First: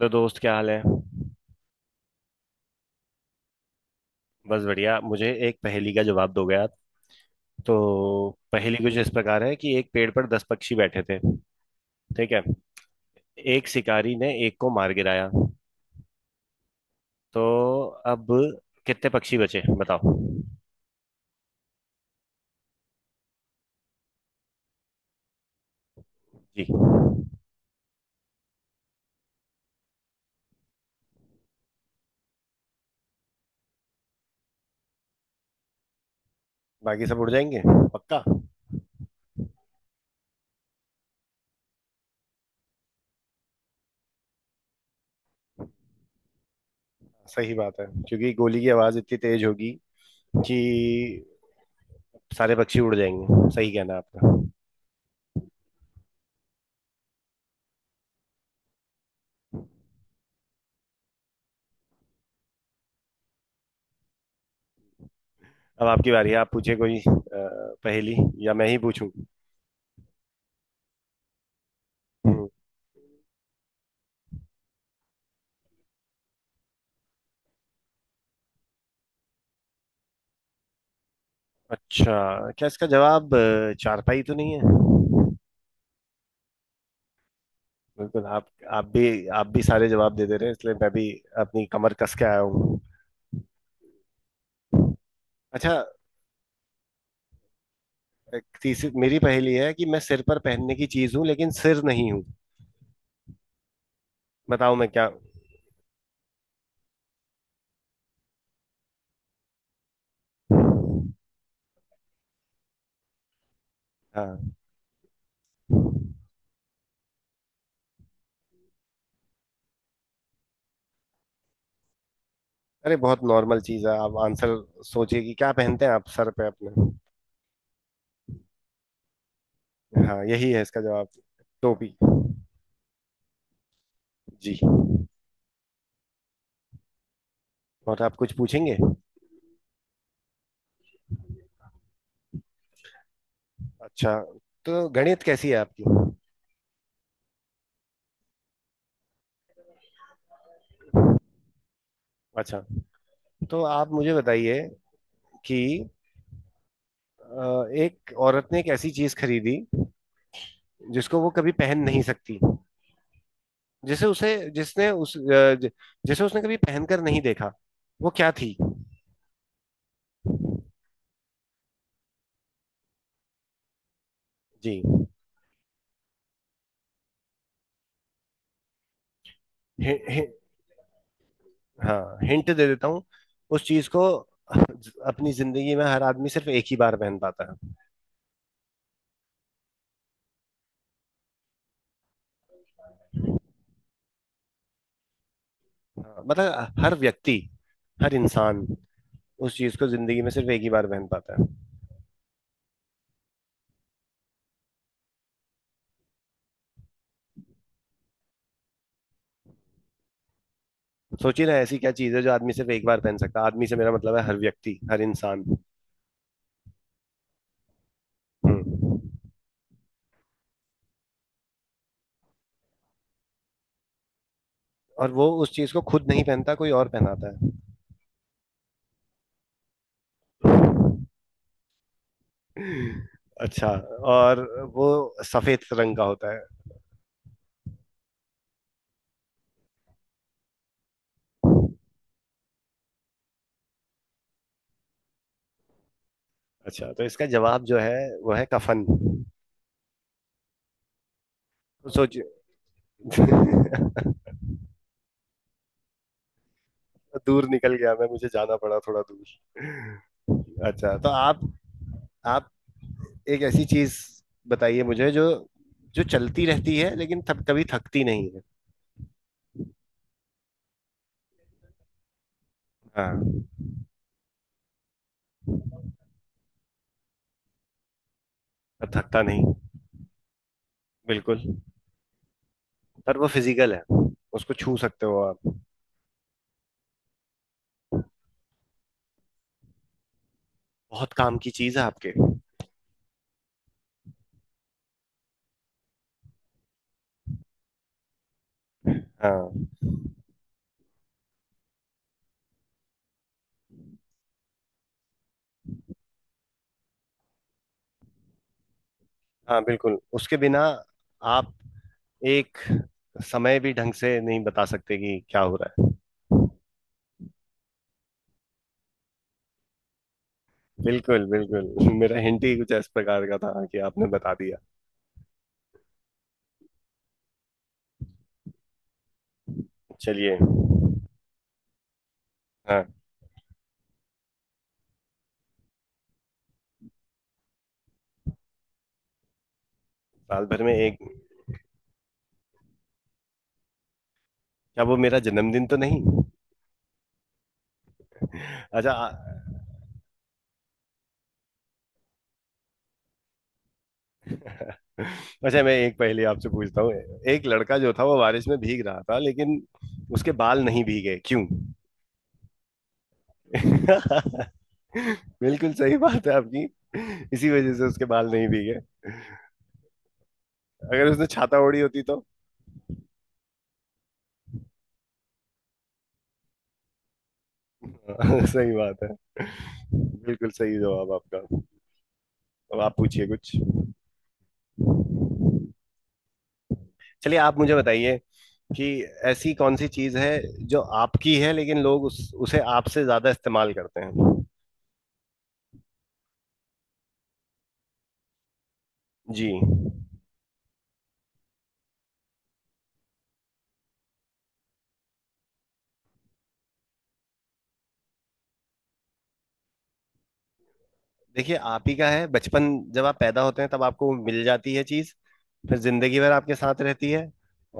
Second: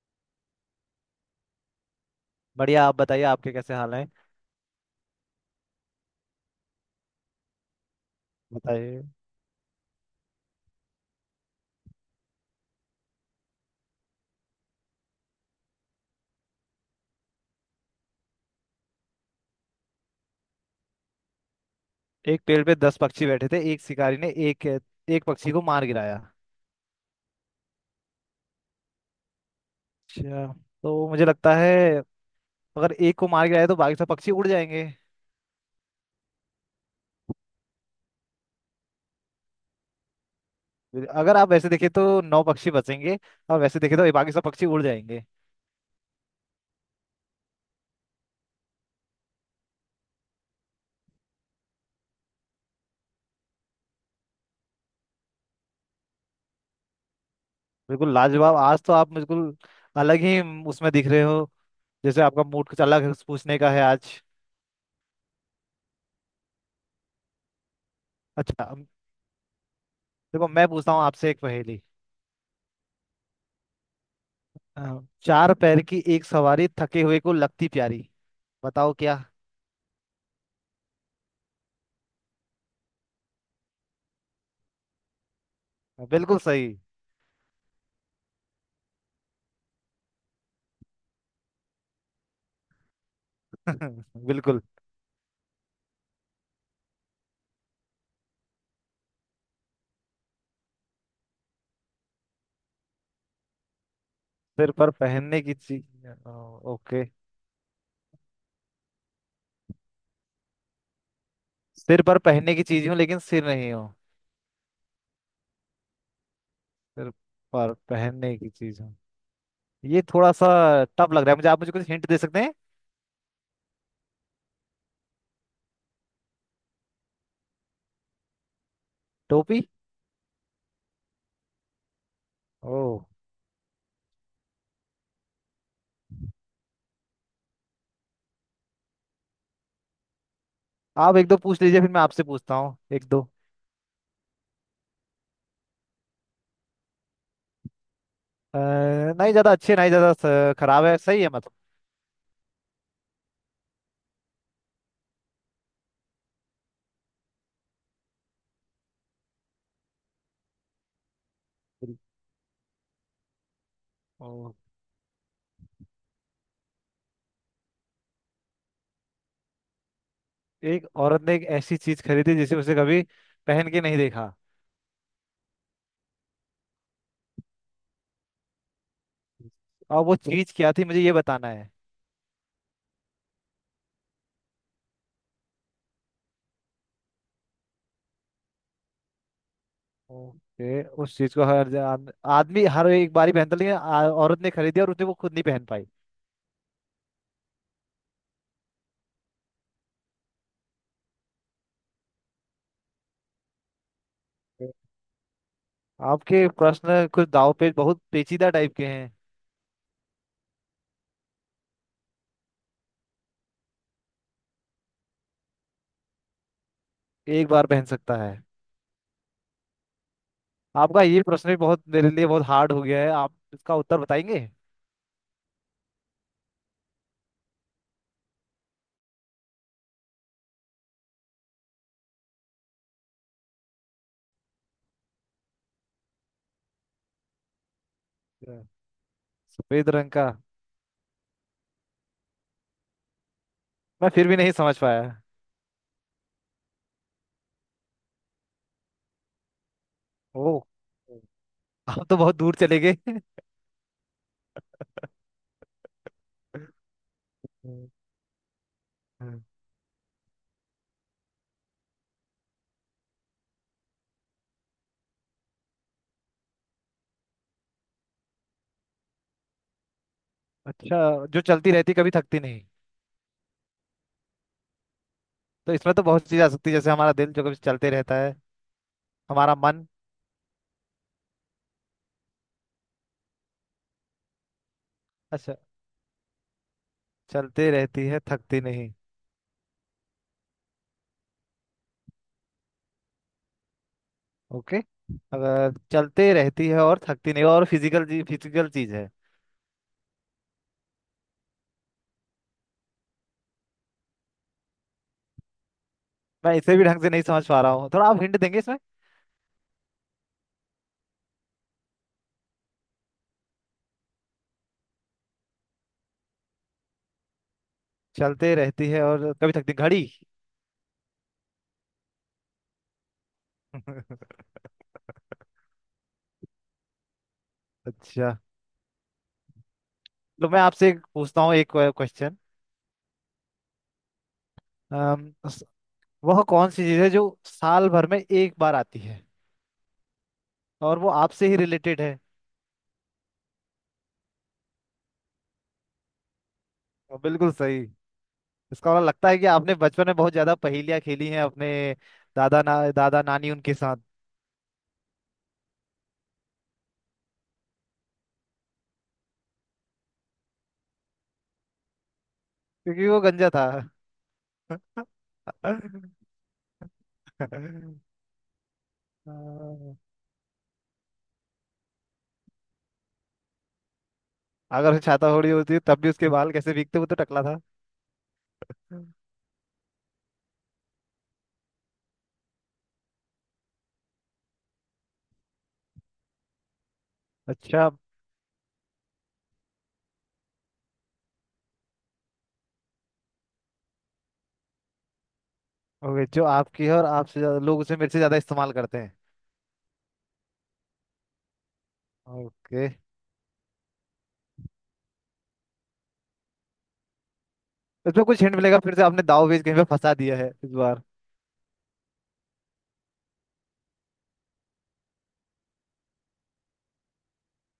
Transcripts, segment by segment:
तो दोस्त क्या हाल है। बढ़िया। आप बताइए, आपके कैसे हाल हैं। बस बढ़िया, मुझे एक पहेली का जवाब दोगे आप? तो पहेली कुछ बताइए। इस प्रकार है कि एक पेड़ पर 10 पक्षी बैठे थे। ठीक है, एक शिकारी ने एक को मार गिराया, तो अब कितने पक्षी बचे बताओ? एक पेड़ पे 10 पक्षी बैठे थे। एक शिकारी ने एक एक पक्षी को मार गिराया। जी, अच्छा, तो मुझे लगता है अगर एक को मार गिराया तो बाकी सब पक्षी उड़ जाएंगे। बाकी सब उड़ जाएंगे? पक्का? अगर आप वैसे देखें तो नौ पक्षी बचेंगे, और वैसे देखें तो ये बाकी सब पक्षी उड़ जाएंगे। सही बात है, क्योंकि गोली की आवाज इतनी तेज होगी कि सारे पक्षी उड़ जाएंगे। सही कहना है आपका। बिल्कुल लाजवाब। आज तो आप बिल्कुल अलग ही उसमें दिख रहे हो। जैसे आपका मूड कुछ अलग है, कुछ पूछने का है आज। अब आपकी बारी है, आप पूछे कोई पहेली, या अच्छा, मैं ही अब पूछूं? देखो, मैं पूछता हूँ आपसे एक पहेली। अ, चार पैर की एक सवारी, थके हुए को लगती प्यारी। बताओ क्या। अच्छा, क्या इसका जवाब चारपाई तो नहीं है? बिल्कुल सही। बिल्कुल। आप भी आप भी सारे जवाब दे दे रहे हैं, इसलिए मैं भी अपनी कमर कस के आया हूँ। बिल्कुल। अच्छा, एक तीसरी मेरी पहेली है कि मैं सिर पर पहनने की चीज हूँ लेकिन सिर नहीं हूँ। सिर बताओ मैं पर क्या हूँ? पहनने की चीज। ओके। सिर पर पहनने की चीज हूँ लेकिन सिर नहीं हूँ। हाँ। सिर पर पहनने की चीज हूँ। ये थोड़ा सा टफ लग रहा है मुझे। आप मुझे कुछ हिंट दे सकते हैं। अरे बहुत नॉर्मल चीज है, आप आंसर सोचिए कि क्या पहनते हैं आप सर पे अपने। टोपी। हाँ यही है इसका जवाब, टोपी। ओ। जी। और आप कुछ पूछेंगे? आप एक दो पूछ लीजिए, फिर मैं आपसे पूछता हूँ एक दो। अच्छा, तो गणित कैसी है आपकी? नहीं ज्यादा अच्छे नहीं, ज्यादा खराब है, सही है, मतलब। अच्छा, तो आप मुझे बताइए कि एक औरत ने एक ऐसी चीज खरीदी जिसको वो कभी पहन बिल- नहीं सकती, जिसे उसे ओ, जिसने उस अ, ज- जिसे उसने कभी पहनकर नहीं देखा। वो क्या थी? एक औरत ने एक ऐसी चीज खरीदी जिसे उसे कभी पहन के नहीं देखा। जी। हि, और वो हि, चीज क्या थी, मुझे ये बताना है। हाँ हिंट दे देता हूँ, उस चीज को अपनी जिंदगी में हर आदमी सिर्फ एक ही बार पहन पाता है। ओके, उस चीज को हर आदमी हर एक बारी पहनता, लेकिन औरत ने खरीदी और उसने वो खुद नहीं पहन पाई। हाँ, मतलब हर व्यक्ति, हर इंसान उस चीज को जिंदगी में सिर्फ एक ही बार पहन पाता है। आपके प्रश्न कुछ दाव पे बहुत पेचीदा टाइप के हैं। सोचिए ना ऐसी क्या चीज है जो आदमी सिर्फ एक बार पहन सकता है, आदमी से मेरा मतलब है हर व्यक्ति, हर इंसान। एक बार पहन सकता है। और आपका ये प्रश्न भी बहुत, मेरे लिए बहुत हार्ड हो गया है। आप इसका उत्तर बताएंगे। वो उस चीज को खुद नहीं पहनता, कोई और पहनाता है। अच्छा, और वो सफेद रंग का होता है। क्या? सफेद रंग का। मैं फिर भी नहीं समझ पाया। अच्छा, तो इसका जवाब जो है वो है कफन। ओ, आप सोच तो बहुत दूर चले गए। दूर निकल हम्म। गया मैं, मुझे जाना पड़ा थोड़ा दूर। हम्म। अच्छा, तो आप एक ऐसी चीज बताइए मुझे, जो जो चलती रहती है लेकिन कभी थकती नहीं है। अच्छा, जो चलती रहती कभी थकती नहीं, हाँ। तो इसमें तो बहुत चीज आ सकती है जैसे हमारा दिल जो कभी चलते रहता है। पर थकता नहीं? हमारा मन। बिल्कुल। पर वो फिजिकल है, उसको छू सकते हो आप। अच्छा, चलती रहती है थकती नहीं। बहुत काम की चीज है आपके। ओके। अगर चलती रहती है और थकती नहीं और फिजिकल चीज, फिजिकल चीज है। हाँ। मैं इसे भी ढंग से नहीं समझ पा रहा हूँ। थोड़ा आप हिंट देंगे इसमें। हाँ बिल्कुल, उसके बिना आप एक समय भी ढंग से नहीं बता सकते कि क्या हो रहा है। चलते रहती है और कभी थकती, घड़ी। बिल्कुल बिल्कुल मेरा हिंट ही कुछ इस प्रकार का था कि आपने बता दिया। अच्छा, चलिए। तो मैं आपसे एक पूछता हूँ, एक क्वेश्चन। हाँ। वह कौन सी चीज है जो साल भर में एक बार आती है? साल भर में और एक? वो आपसे ही रिलेटेड है। क्या वो मेरा जन्मदिन तो नहीं? और बिल्कुल सही। अच्छा इसका वाला आ- लगता है कि आपने बचपन में बहुत ज्यादा पहेलियां खेली हैं अपने दादा नानी उनके साथ। अच्छा, मैं एक पहेली आपसे पूछता हूँ। एक लड़का जो था वो बारिश में भीग रहा था, लेकिन उसके बाल नहीं भीगे, क्यों? क्योंकि वो गंजा था। बिल्कुल सही बात है आपकी, इसी वजह अगर से उसके बाल नहीं भीगे। अगर उसने छाता ओढ़ी होती तो उसे छाता ओढ़ी होती तब भी उसके बाल कैसे भीगते, वो तो टकला था। सही बात है, बिल्कुल सही जवाब आपका। अब आप पूछिए कुछ। चलिए आप मुझे अच्छा। बताइए कि ऐसी कौन सी चीज है जो आपकी है लेकिन लोग उस उसे आपसे ज्यादा इस्तेमाल करते हैं। ओके, जो आपकी है और आपसे लोग उसे मेरे से ज्यादा इस्तेमाल करते हैं। जी। ओके। इसमें कुछ हिंट मिलेगा? फिर से आपने दाव पेच कहीं पे फंसा दिया है इस बार। देखिए आप ही का है बचपन, जब आप पैदा होते हैं तब आपको मिल जाती है चीज, फिर जिंदगी भर आपके साथ रहती है,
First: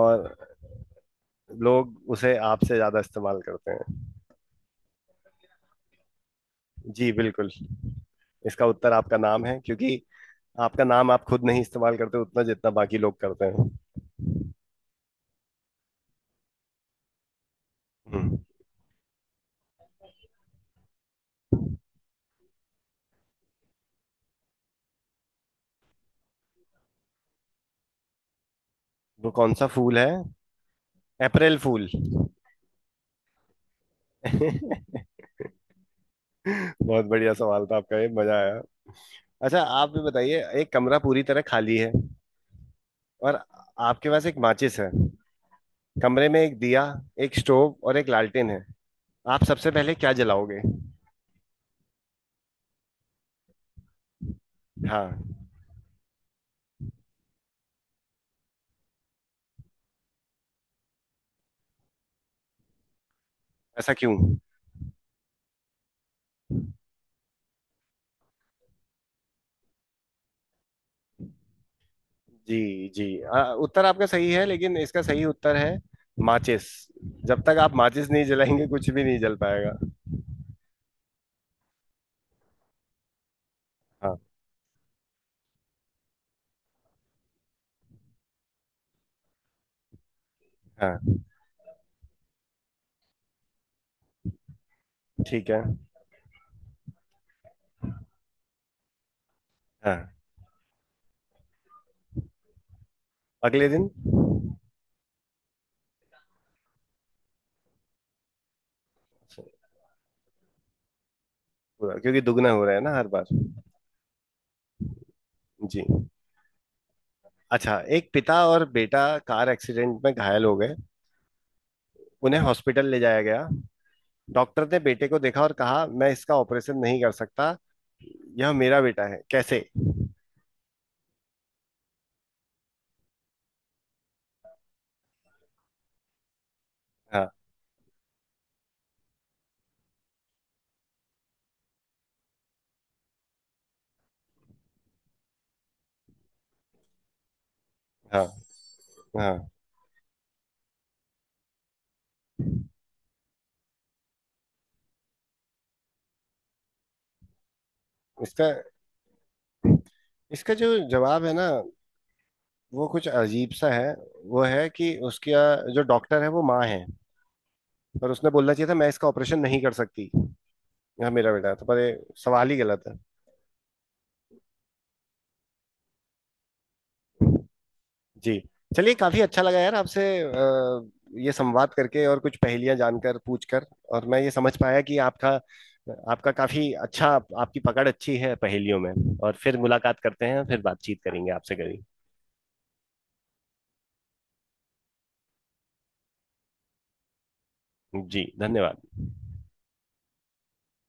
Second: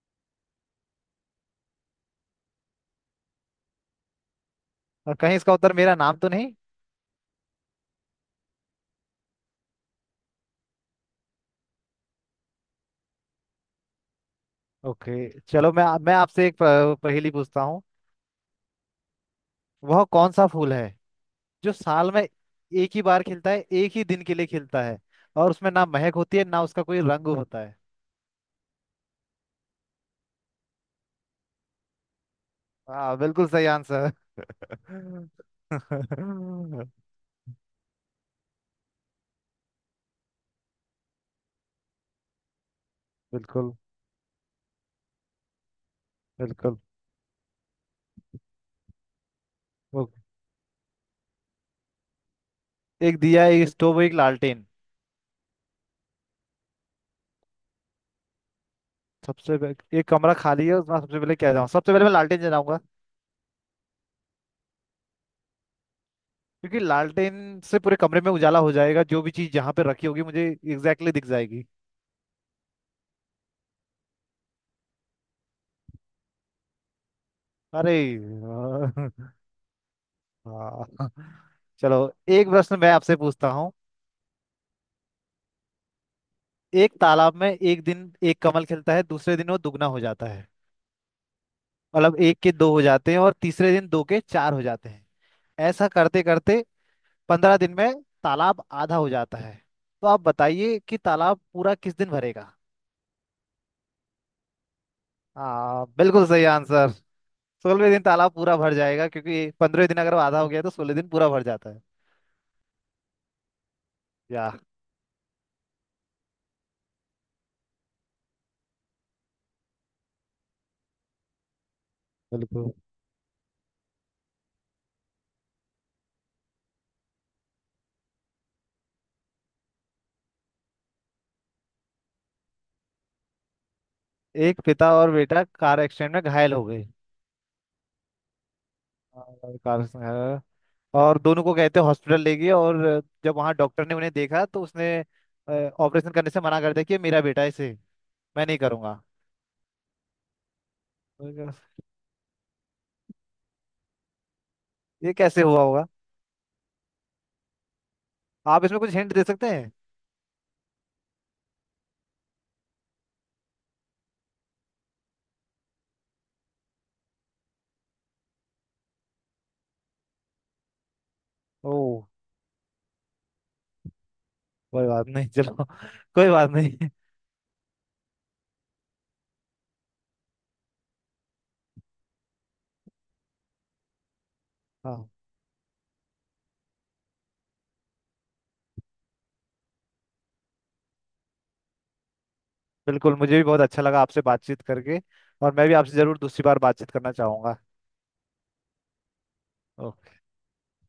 और लोग उसे आपसे ज्यादा इस्तेमाल करते हैं। और कहीं इसका उत्तर मेरा नाम तो नहीं? जी बिल्कुल, इसका उत्तर आपका नाम है, क्योंकि आपका नाम आप खुद नहीं इस्तेमाल करते उतना जितना बाकी लोग करते हैं। ओके। चलो, मैं आपसे एक पहेली पूछता हूँ। हम्म। वह कौन सा फूल है जो साल में एक ही बार खिलता है, एक ही दिन के लिए खिलता है, और उसमें ना महक होती है ना उसका कोई रंग होता है? वो कौन सा फूल है? अप्रैल फूल हाँ, बिल्कुल सही आंसर। बिल्कुल। बहुत बढ़िया सवाल था आपका, ये मजा आया। अच्छा आप भी बताइए, एक कमरा पूरी तरह खाली है और आपके पास एक माचिस है, कमरे में एक बिल्कुल। दिया, एक स्टोव और एक लालटेन है। आप सबसे पहले वो क्या जलाओगे? एक दिया, एक स्टोव, एक लालटेन। हाँ। एक कमरा खाली है, उसमें सबसे पहले क्या जाऊँ? सबसे पहले मैं लालटेन जलाऊंगा। ऐसा क्यों? क्योंकि लालटेन से पूरे कमरे में उजाला हो जाएगा। जो भी चीज जहाँ पे रखी होगी मुझे एग्जैक्टली exactly दिख जाएगी। जी जी, उत्तर आपका सही है लेकिन इसका सही उत्तर है माचिस। जब तक आप अरे माचिस नहीं जलाएंगे कुछ भी नहीं यार। जल पाएगा। हाँ। चलो। एक प्रश्न मैं आपसे पूछता हूँ। हाँ। एक तालाब में एक दिन एक कमल खिलता है, दूसरे दिन वो दुगना हो जाता है। हाँ। मतलब एक के दो हो जाते हैं, और तीसरे दिन दो के चार हो जाते हैं। ठीक है। ऐसा करते करते, 15 दिन में तालाब आधा हो जाता है। तो हाँ। आप बताइए कि तालाब पूरा किस दिन भरेगा। अगले दिन। हाँ, बिल्कुल सही आंसर। 16वें दिन तालाब पूरा भर जाएगा क्योंकि 15 दिन अगर वो आधा हो गया तो 16 दिन पूरा भर जाता है। पूरा, क्योंकि दुगना हो रहा है ना हर बार। या। जी। अच्छा, एक पिता और बेटा कार एक्सीडेंट में घायल हो गए, उन्हें बिल्कुल। हॉस्पिटल ले जाया गया। डॉक्टर ने बेटे को देखा और कहा मैं इसका ऑपरेशन नहीं कर सकता, यह मेरा बेटा है। कैसे? एक पिता और बेटा कार एक्सीडेंट में घायल हो गए, हाँ। और घायल। और दोनों को कहते हॉस्पिटल ले गए, और जब वहाँ डॉक्टर ने उन्हें देखा तो उसने ऑपरेशन करने से मना कर दिया कि ये मेरा बेटा है, इसे हाँ। मैं नहीं करूंगा। हाँ। मैं कहा, ये कैसे हुआ होगा? इसका आप इसमें कुछ हिंट दे सकते हैं? इसका जो जवाब है ना वो कुछ अजीब सा है। वो है कि उसका जो डॉक्टर है वो माँ है। पर उसने बोलना चाहिए था मैं इसका ऑपरेशन नहीं कर सकती, यह मेरा बेटा है। तो पर ये ओह। सवाल ही गलत है। कोई बात नहीं, चलो कोई बात नहीं। जी। चलिए काफी अच्छा लगा यार आपसे ये संवाद करके और कुछ पहेलियां जानकर पूछकर। और मैं ये समझ पाया कि हाँ, आपका आपका काफी अच्छा आपकी पकड़ अच्छी है पहेलियों में। और फिर मुलाकात करते हैं, फिर बातचीत करेंगे आपसे कभी। बिल्कुल, मुझे भी बहुत अच्छा लगा आपसे बातचीत करके। और मैं भी आपसे जरूर दूसरी बार बातचीत करना चाहूंगा। जी धन्यवाद।